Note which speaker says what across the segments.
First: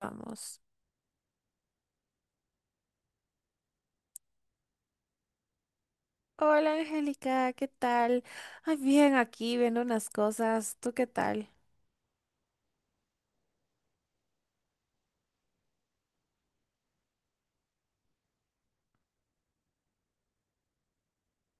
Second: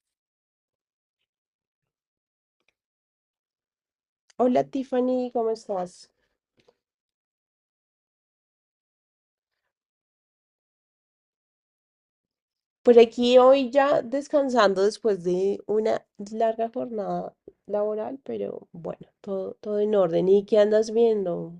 Speaker 1: Vamos.
Speaker 2: Hola Tiffany, ¿cómo estás?
Speaker 1: Hola Angélica, ¿qué tal? Ay, bien, aquí viendo unas cosas. ¿Tú qué tal?
Speaker 2: Por aquí hoy ya descansando después de una larga jornada laboral, pero bueno, todo en orden. ¿Y qué andas viendo?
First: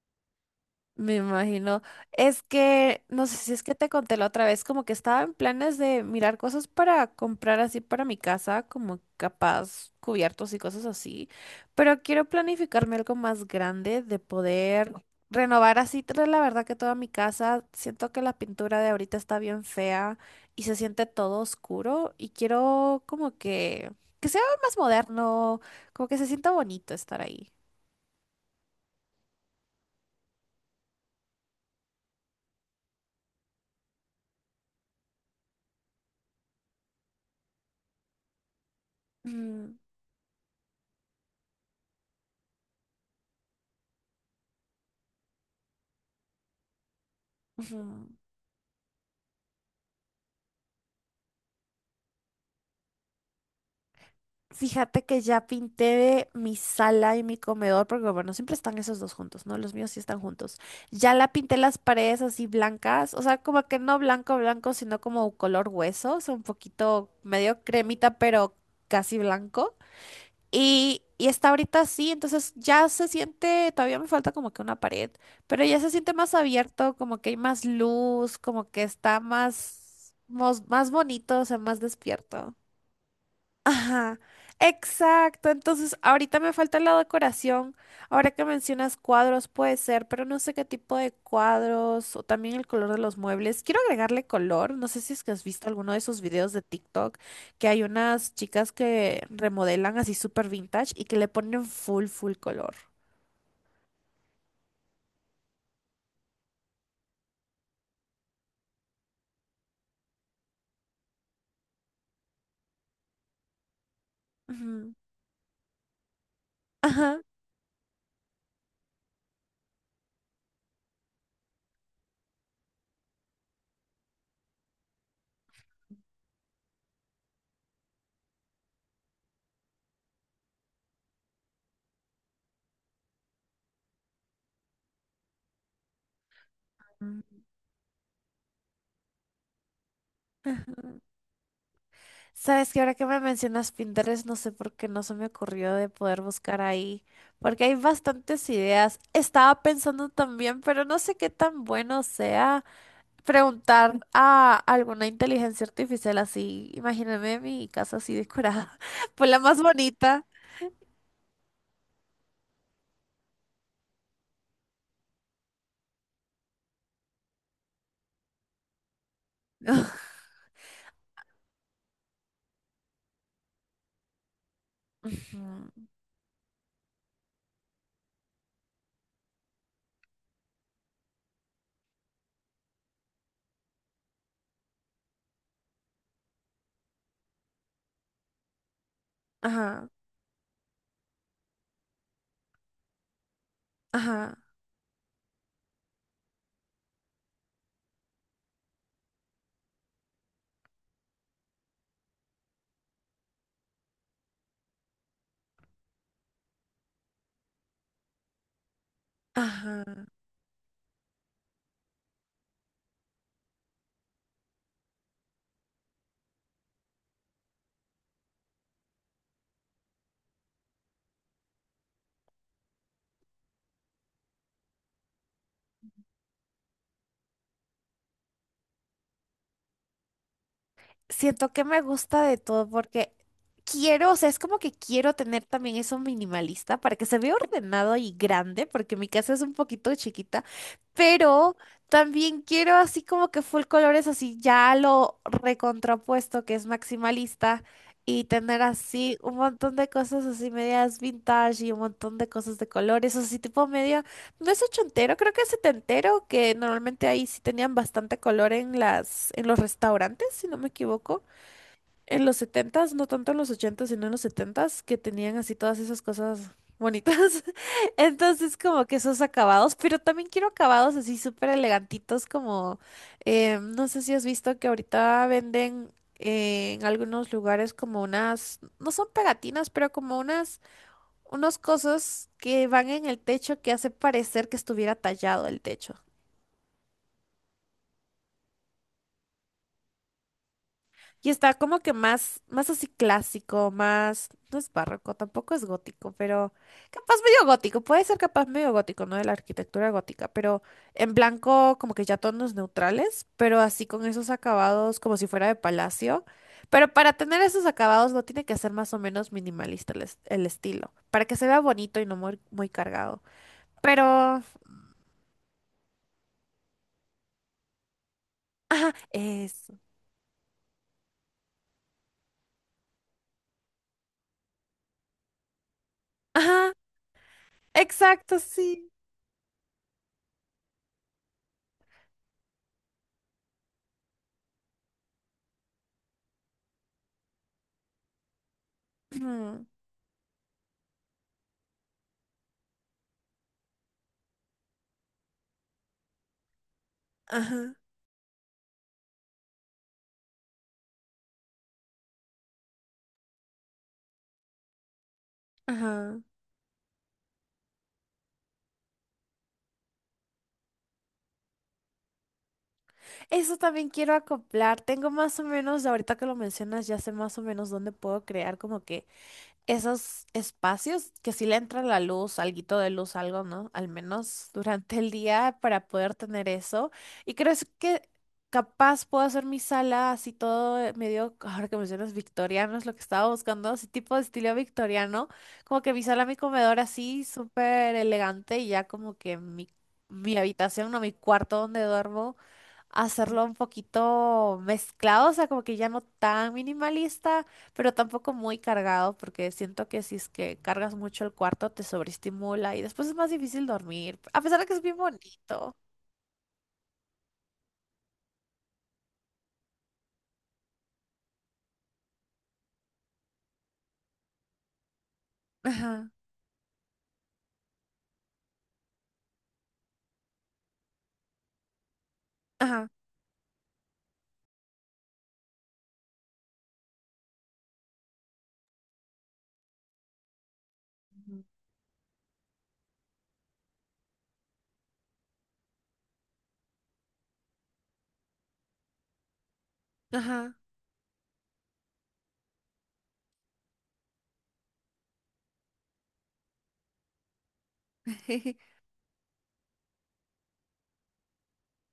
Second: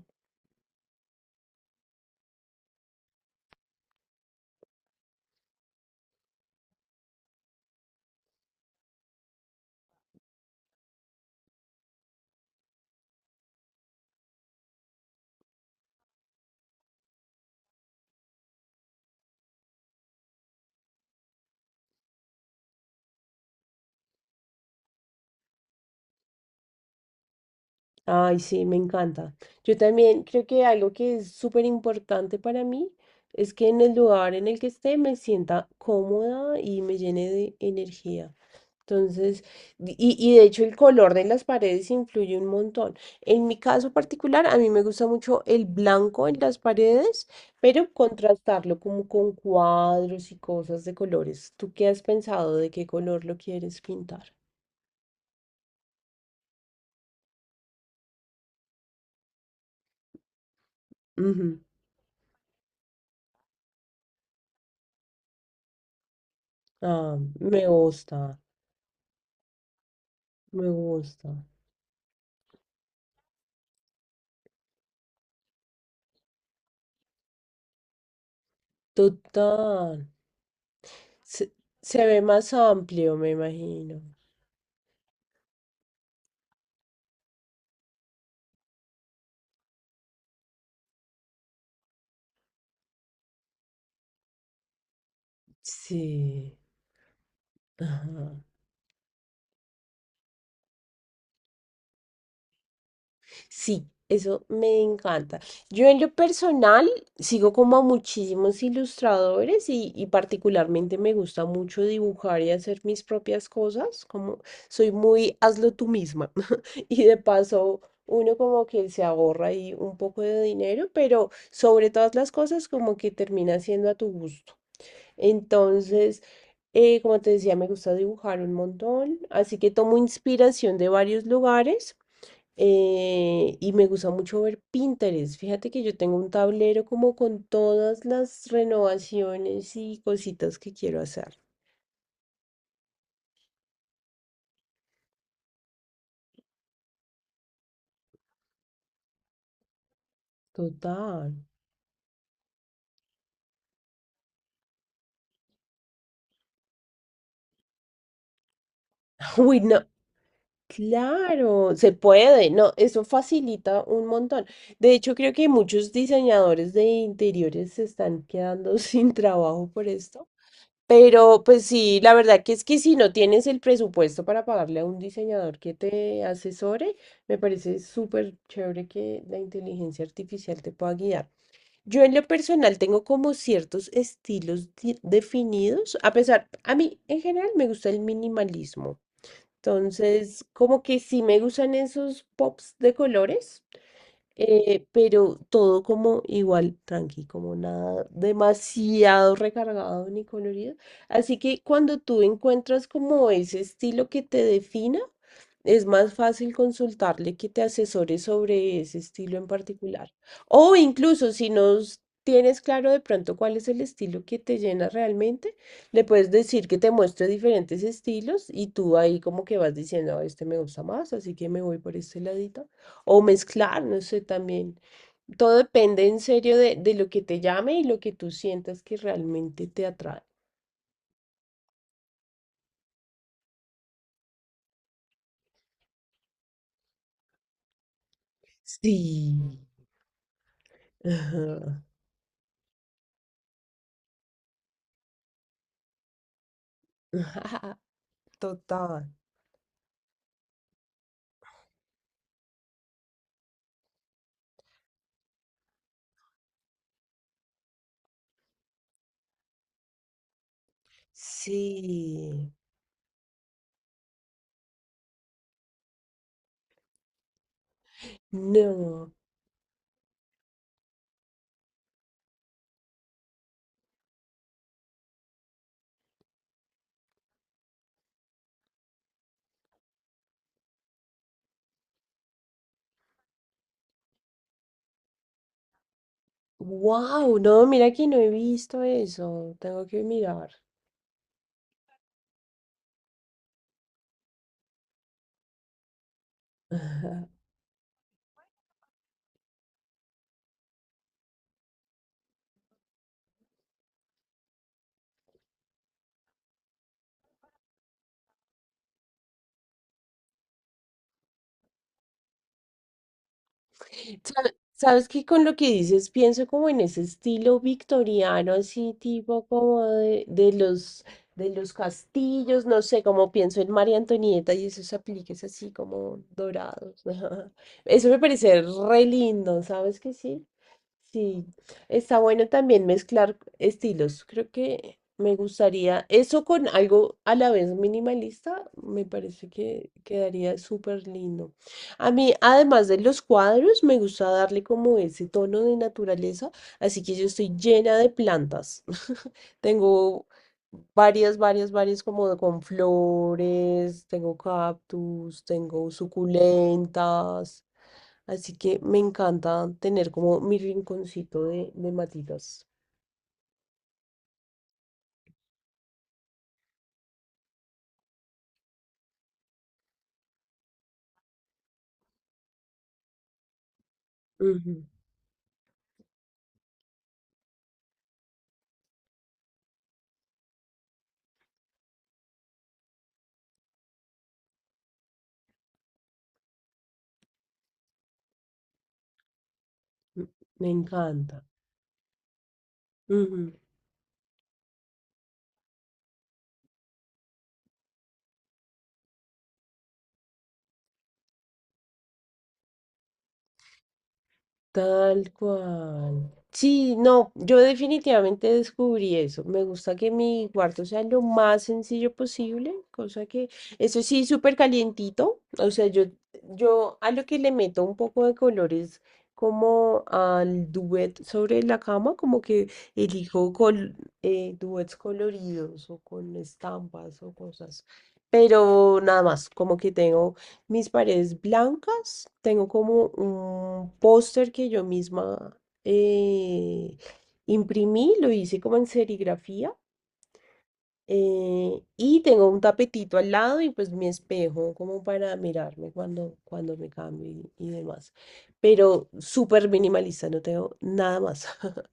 Speaker 1: Me imagino. Es que, no sé si es que te conté la otra vez, como que estaba en planes de mirar cosas para comprar así para mi casa, como capaz cubiertos y cosas así, pero quiero planificarme algo más grande de poder renovar así, la verdad que toda mi casa, siento que la pintura de ahorita está bien fea y se siente todo oscuro y quiero como que sea más moderno, como que se sienta bonito estar ahí.
Speaker 2: Ay, sí, me encanta. Yo también creo que algo que es súper importante para mí es que en el lugar en el que esté me sienta cómoda y me llene de energía. Entonces,
Speaker 1: Mm,
Speaker 2: y de hecho el color de las paredes influye un montón. En mi caso particular, a mí me gusta mucho el blanco en las paredes, pero
Speaker 1: ujú.
Speaker 2: contrastarlo como con cuadros y cosas de colores. ¿Tú qué has pensado de qué color lo quieres pintar?
Speaker 1: Fíjate que ya pinté mi sala y mi comedor, porque bueno, siempre están esos dos juntos, ¿no? Los míos sí están juntos. Ya la pinté
Speaker 2: Ujú.
Speaker 1: las paredes así blancas, o sea, como que no blanco, blanco, sino como color hueso, o sea, un poquito
Speaker 2: Ah,
Speaker 1: medio
Speaker 2: me
Speaker 1: cremita,
Speaker 2: gusta,
Speaker 1: pero casi blanco.
Speaker 2: me
Speaker 1: Y
Speaker 2: gusta.
Speaker 1: está ahorita así, entonces ya se siente, todavía me falta como que una pared, pero ya se siente más abierto, como que hay más luz, como que está
Speaker 2: Total.
Speaker 1: más, más bonito, o
Speaker 2: Se,
Speaker 1: sea, más
Speaker 2: se ve más
Speaker 1: despierto.
Speaker 2: amplio, me imagino.
Speaker 1: Ajá, exacto. Entonces, ahorita me falta la decoración. Ahora que mencionas cuadros, puede ser, pero no sé qué tipo de cuadros o también el color de los muebles. Quiero agregarle color. No sé si es que has visto alguno de esos videos
Speaker 2: Sí.
Speaker 1: de TikTok que hay unas
Speaker 2: Ajá.
Speaker 1: chicas que remodelan así súper vintage y que le ponen full, full color.
Speaker 2: Sí, eso me encanta. Yo en lo personal sigo como a muchísimos ilustradores y particularmente me gusta mucho dibujar y hacer mis propias cosas, como soy
Speaker 1: Ujú.
Speaker 2: muy hazlo tú misma y de
Speaker 1: Ajá.
Speaker 2: paso uno como que se ahorra ahí un poco de dinero, pero sobre todas las cosas como que termina siendo a tu gusto. Entonces, como te decía, me gusta dibujar un montón, así que tomo inspiración de varios lugares. Y me gusta mucho ver Pinterest. Fíjate que yo tengo un tablero como con todas las renovaciones y cositas que
Speaker 1: Mm.
Speaker 2: quiero hacer.
Speaker 1: Sabes que ahora que me mencionas Pinterest, no sé por qué no se me ocurrió de poder buscar ahí, porque hay bastantes ideas. Estaba pensando también, pero no sé qué
Speaker 2: Total.
Speaker 1: tan bueno sea preguntar a alguna inteligencia artificial así. Imagíname mi casa así decorada, pues la más
Speaker 2: Uy, no.
Speaker 1: bonita.
Speaker 2: Claro, se puede, no, eso facilita un montón. De hecho, creo que muchos diseñadores de interiores se están quedando sin trabajo por esto. Pero pues sí, la verdad que es que si no tienes el presupuesto para pagarle a un diseñador que
Speaker 1: Ujú.
Speaker 2: te asesore, me parece súper chévere que la inteligencia artificial te pueda guiar. Yo en lo personal tengo como ciertos estilos definidos, a pesar, a mí en general me gusta el minimalismo.
Speaker 1: Ajá,
Speaker 2: Entonces, como que sí me gustan esos pops de colores,
Speaker 1: ajá,
Speaker 2: pero todo como igual, tranqui, como nada demasiado recargado ni colorido. Así que cuando tú encuentras como ese estilo que te defina, es más fácil consultarle que te asesore sobre ese estilo en
Speaker 1: ajá.
Speaker 2: particular. O incluso si no s- tienes claro de pronto cuál es el estilo que te llena realmente, le puedes decir que te muestre diferentes estilos y tú ahí como que vas diciendo, "Ah, este me gusta más, así que me voy por este ladito. O mezclar, no sé, también. Todo depende en serio de lo que te llame y lo que tú sientas que realmente te atrae.
Speaker 1: Siento que me gusta de todo porque quiero, o sea, es como que quiero tener también eso minimalista para que se vea ordenado y grande, porque mi casa
Speaker 2: Sí.
Speaker 1: es un poquito chiquita, pero
Speaker 2: Ajá.
Speaker 1: también quiero así como que full colores, así ya lo recontrapuesto, que es maximalista,
Speaker 2: Ajá,
Speaker 1: y tener
Speaker 2: total.
Speaker 1: así un montón de cosas así medias vintage y un montón de cosas de colores, así tipo medio. No es ochentero, creo que es setentero, que normalmente ahí sí tenían bastante color en las, en los restaurantes, si no me equivoco. En los
Speaker 2: Sí.
Speaker 1: setentas, no tanto en los ochentas, sino en los setentas, que tenían así todas esas cosas bonitas. Entonces, como que
Speaker 2: No.
Speaker 1: esos acabados, pero también quiero acabados así súper elegantitos, como, no sé si has visto que ahorita venden en algunos lugares como unas, no son pegatinas, pero como unas unos cosos que van en el techo que hace parecer que estuviera tallado el techo.
Speaker 2: Wow, no, mira que no he visto eso. Tengo que mirar.
Speaker 1: Y está como que más, más así clásico, más, no es barroco, tampoco es gótico, pero capaz medio gótico, puede ser capaz medio gótico, ¿no? De la arquitectura gótica, pero en blanco como que ya tonos neutrales, pero así con esos acabados como si fuera de palacio. Pero para tener esos acabados no tiene que ser más o menos minimalista el, el estilo, para que se vea bonito y no muy, muy cargado. Pero,
Speaker 2: Sa- Sabes que con lo que dices pienso como en ese estilo victoriano,
Speaker 1: ajá,
Speaker 2: así tipo
Speaker 1: eso.
Speaker 2: como de los castillos, no sé, como pienso en María Antonieta y esos apliques así como
Speaker 1: Ajá,
Speaker 2: dorados. Eso me
Speaker 1: exacto,
Speaker 2: parece
Speaker 1: sí.
Speaker 2: re lindo, ¿sabes que sí? Sí, está bueno también mezclar estilos. Creo que me gustaría eso con algo a la vez minimalista, me parece
Speaker 1: Mm,
Speaker 2: que quedaría súper lindo. A mí, además de los cuadros, me gusta darle como ese tono de naturaleza, así que yo estoy
Speaker 1: ajá.
Speaker 2: llena de plantas. Tengo varias, varias, varias como con flores, tengo cactus, tengo
Speaker 1: Ajá.
Speaker 2: suculentas. Así que me encanta tener como mi rinconcito de matitas.
Speaker 1: Eso también quiero acoplar. Tengo más o menos, ahorita que lo mencionas, ya sé más o menos dónde puedo crear como que esos espacios que sí le entra la luz, alguito de luz, algo, ¿no? Al menos
Speaker 2: Ujú,
Speaker 1: durante el día para poder tener eso. Y creo es que capaz puedo hacer mi sala así todo medio, ahora que mencionas victoriano, es lo que estaba buscando, así tipo de estilo victoriano, como que mi sala, mi comedor así súper elegante y ya como que mi,
Speaker 2: m-
Speaker 1: mi
Speaker 2: me
Speaker 1: habitación, no, mi
Speaker 2: encanta.
Speaker 1: cuarto donde duermo hacerlo un poquito mezclado, o sea, como que ya no tan minimalista, pero tampoco muy cargado, porque siento que si es que cargas mucho el cuarto te sobreestimula y después es más difícil dormir, a pesar de que es bien
Speaker 2: Tal
Speaker 1: bonito.
Speaker 2: cual. Sí, no, yo definitivamente descubrí eso. Me gusta que mi cuarto sea lo más sencillo posible, cosa que, eso sí, súper calientito. O sea,
Speaker 1: Ajá,
Speaker 2: yo a lo que le meto un poco de color es como al duet sobre la cama, como que
Speaker 1: ajá,
Speaker 2: elijo duets coloridos o con estampas o cosas. Pero nada más, como que tengo mis paredes
Speaker 1: ujú.
Speaker 2: blancas. Tengo como un póster que yo misma eh, imprimí, lo hice como en serigrafía.
Speaker 1: Ajá.
Speaker 2: Y tengo un tapetito al lado y pues mi espejo como para mirarme cuando me cambio y demás. Pero súper minimalista, no tengo nada más.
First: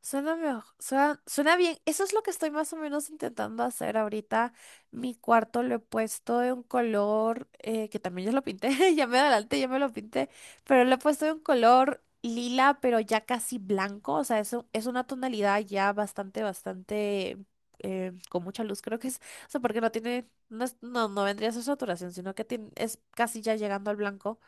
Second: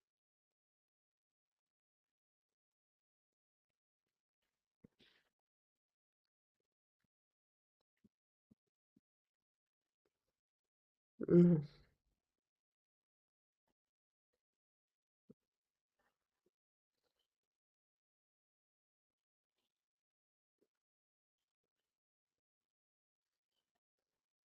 Speaker 1: Suena, suena, suena bien. Eso es lo que estoy más o menos intentando hacer ahorita. Mi cuarto lo he puesto de un color, que también ya lo pinté, ya me adelanté, ya me lo pinté, pero lo he puesto de un
Speaker 2: Ujú,
Speaker 1: color lila, pero ya casi blanco. O sea, es, es una tonalidad ya bastante, bastante, con mucha luz, creo que es. O sea, porque no tiene, no, no, no vendría a ser saturación, sino que es casi ya llegando al blanco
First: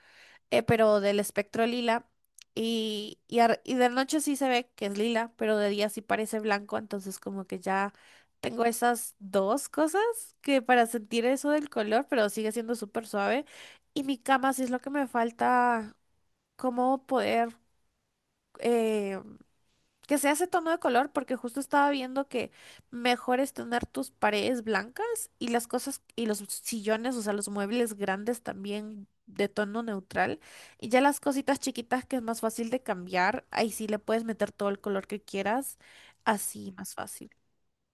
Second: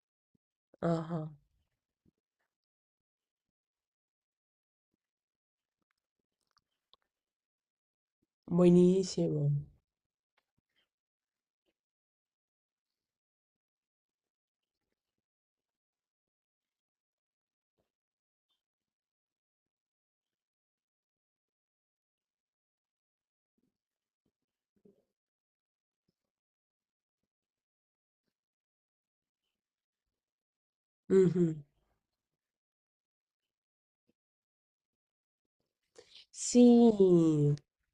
Speaker 1: pero del
Speaker 2: ajá,
Speaker 1: espectro lila. Y de noche sí se ve que es lila, pero de día sí parece blanco, entonces como que ya tengo esas
Speaker 2: buenísimo.
Speaker 1: dos cosas que para sentir eso del color, pero sigue siendo súper suave. Y mi cama sí es lo que me falta, como poder eh, que sea ese tono de color, porque justo estaba viendo que mejor es tener tus paredes blancas y las cosas y los sillones, o sea, los muebles grandes también de tono neutral. Y ya las cositas chiquitas que es más fácil de cambiar, ahí sí le puedes meter todo el color que quieras, así
Speaker 2: Sí,
Speaker 1: más fácil.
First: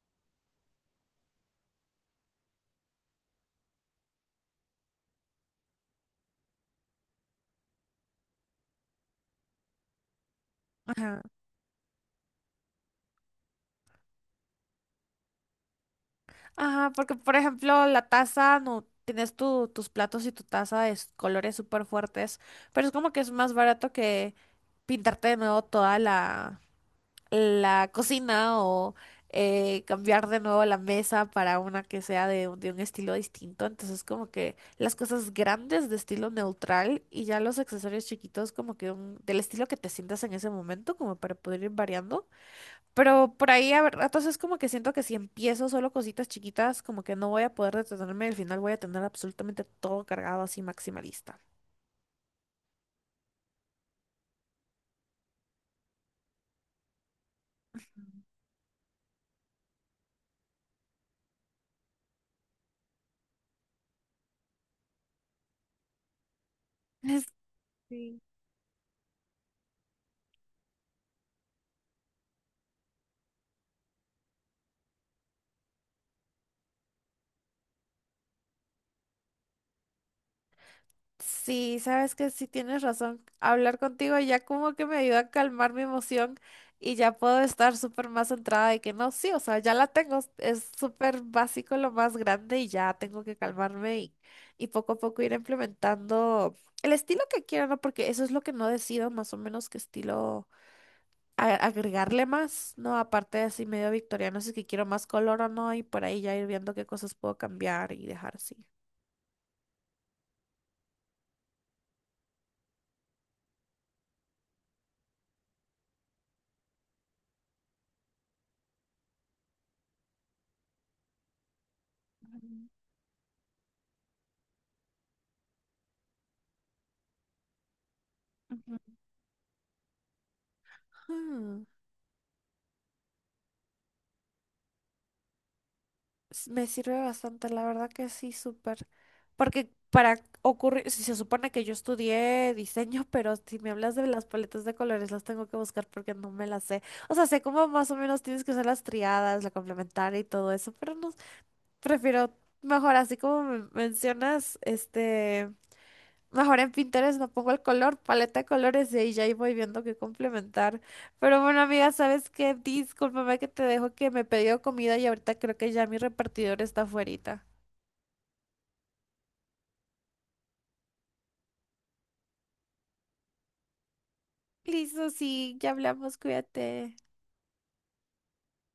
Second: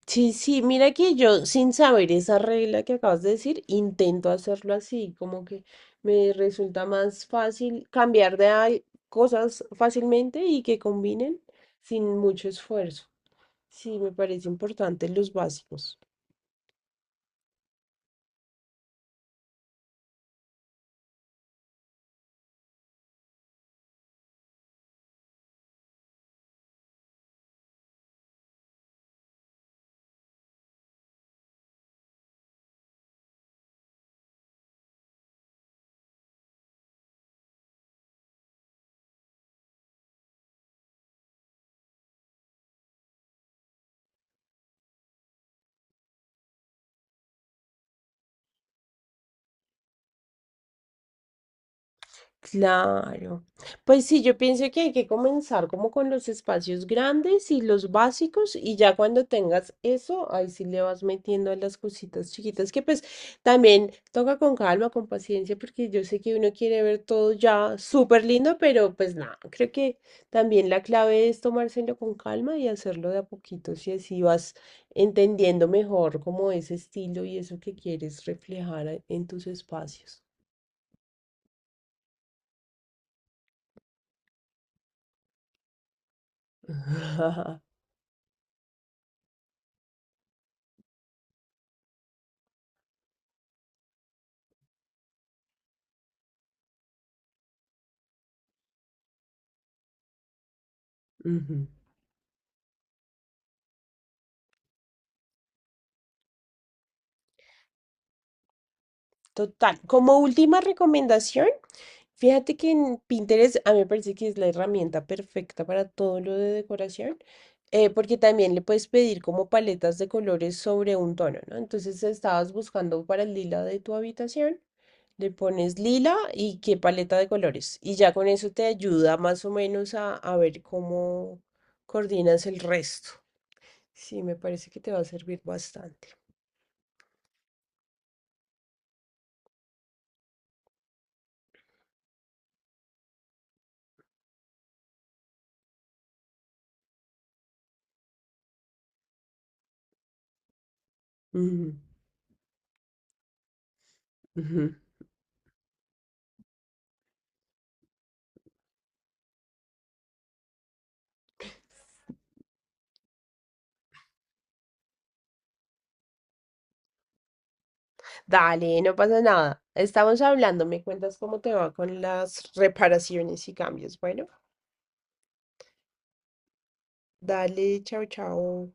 Speaker 2: sí, sí, mira que yo sin saber esa regla que acabas de decir, intento hacerlo así, como que me resulta más fácil cambiar de cosas fácilmente y que
Speaker 1: Ajá.
Speaker 2: combinen sin mucho esfuerzo. Sí, me parece importante los básicos.
Speaker 1: Ajá, porque por ejemplo, la taza, no tienes tus platos y tu taza de colores súper fuertes, pero es como que es más barato que pintarte de nuevo toda la cocina o cambiar de nuevo la mesa para una que sea de, de un estilo distinto. Entonces, como que las cosas grandes de estilo neutral y ya los accesorios chiquitos, como que del estilo que te sientas en ese momento, como para poder ir variando. Pero por ahí a ver, ratos es como que siento que si empiezo solo cositas chiquitas, como que no voy a poder detenerme. Al final voy a tener absolutamente todo cargado así maximalista.
Speaker 2: Claro. Pues sí, yo pienso que hay que comenzar como con los espacios grandes y los básicos y ya cuando tengas eso, ahí sí le vas metiendo a las cositas chiquitas que pues también toca con calma, con paciencia, porque yo sé que uno quiere ver todo ya
Speaker 1: Sí.
Speaker 2: súper lindo, pero pues nada, creo que también la clave es tomárselo con calma y hacerlo de a poquitos y así vas entendiendo mejor como ese estilo y eso que quieres reflejar en tus espacios.
Speaker 1: Sí, sabes que sí tienes razón. Hablar contigo ya como que me ayuda a calmar mi emoción y ya puedo estar súper más centrada de que no, sí, o sea, ya la tengo. Es súper básico lo más grande y ya tengo que calmarme y poco a poco ir implementando el estilo que quiera, ¿no? Porque eso es lo que no decido más o menos qué estilo
Speaker 2: Ujú.
Speaker 1: agregarle más, ¿no? Aparte de así medio victoriano, si es que quiero más color o no y por ahí ya ir viendo qué cosas puedo cambiar y dejar así.
Speaker 2: Total. Como última recomendación, fíjate que en Pinterest a mí me parece que es la herramienta perfecta para todo lo de decoración, porque también le puedes pedir como paletas de colores sobre un tono, ¿no? Entonces estabas
Speaker 1: Ujú.
Speaker 2: buscando para el lila de tu habitación, le pones lila y qué paleta de colores. Y ya con eso te ayuda más o menos a ver cómo
Speaker 1: Ujú.
Speaker 2: coordinas el resto. Sí, me parece que te va a servir bastante.
Speaker 1: Me sirve bastante, la verdad que sí, súper. Porque para ocurrir, si se supone que yo estudié diseño, pero si me hablas de las paletas de colores, las tengo que buscar porque no me las sé. O sea, sé cómo más o menos tienes que usar las triadas, la complementaria y todo eso, pero no,
Speaker 2: Ujú,
Speaker 1: prefiero mejor así como me mencionas,
Speaker 2: ujú.
Speaker 1: este. Mejor en Pinterest no pongo el color, paleta de colores y ahí ya ahí voy viendo qué complementar. Pero bueno, amiga, ¿sabes qué? Discúlpame que te dejo que me he pedido comida y ahorita creo que ya mi repartidor está afuerita.
Speaker 2: Dale, no pasa nada. Estamos hablando, me cuentas cómo te va con las reparaciones y cambios. Bueno,
Speaker 1: Listo, sí, ya hablamos, cuídate.
Speaker 2: dale, chao, chao.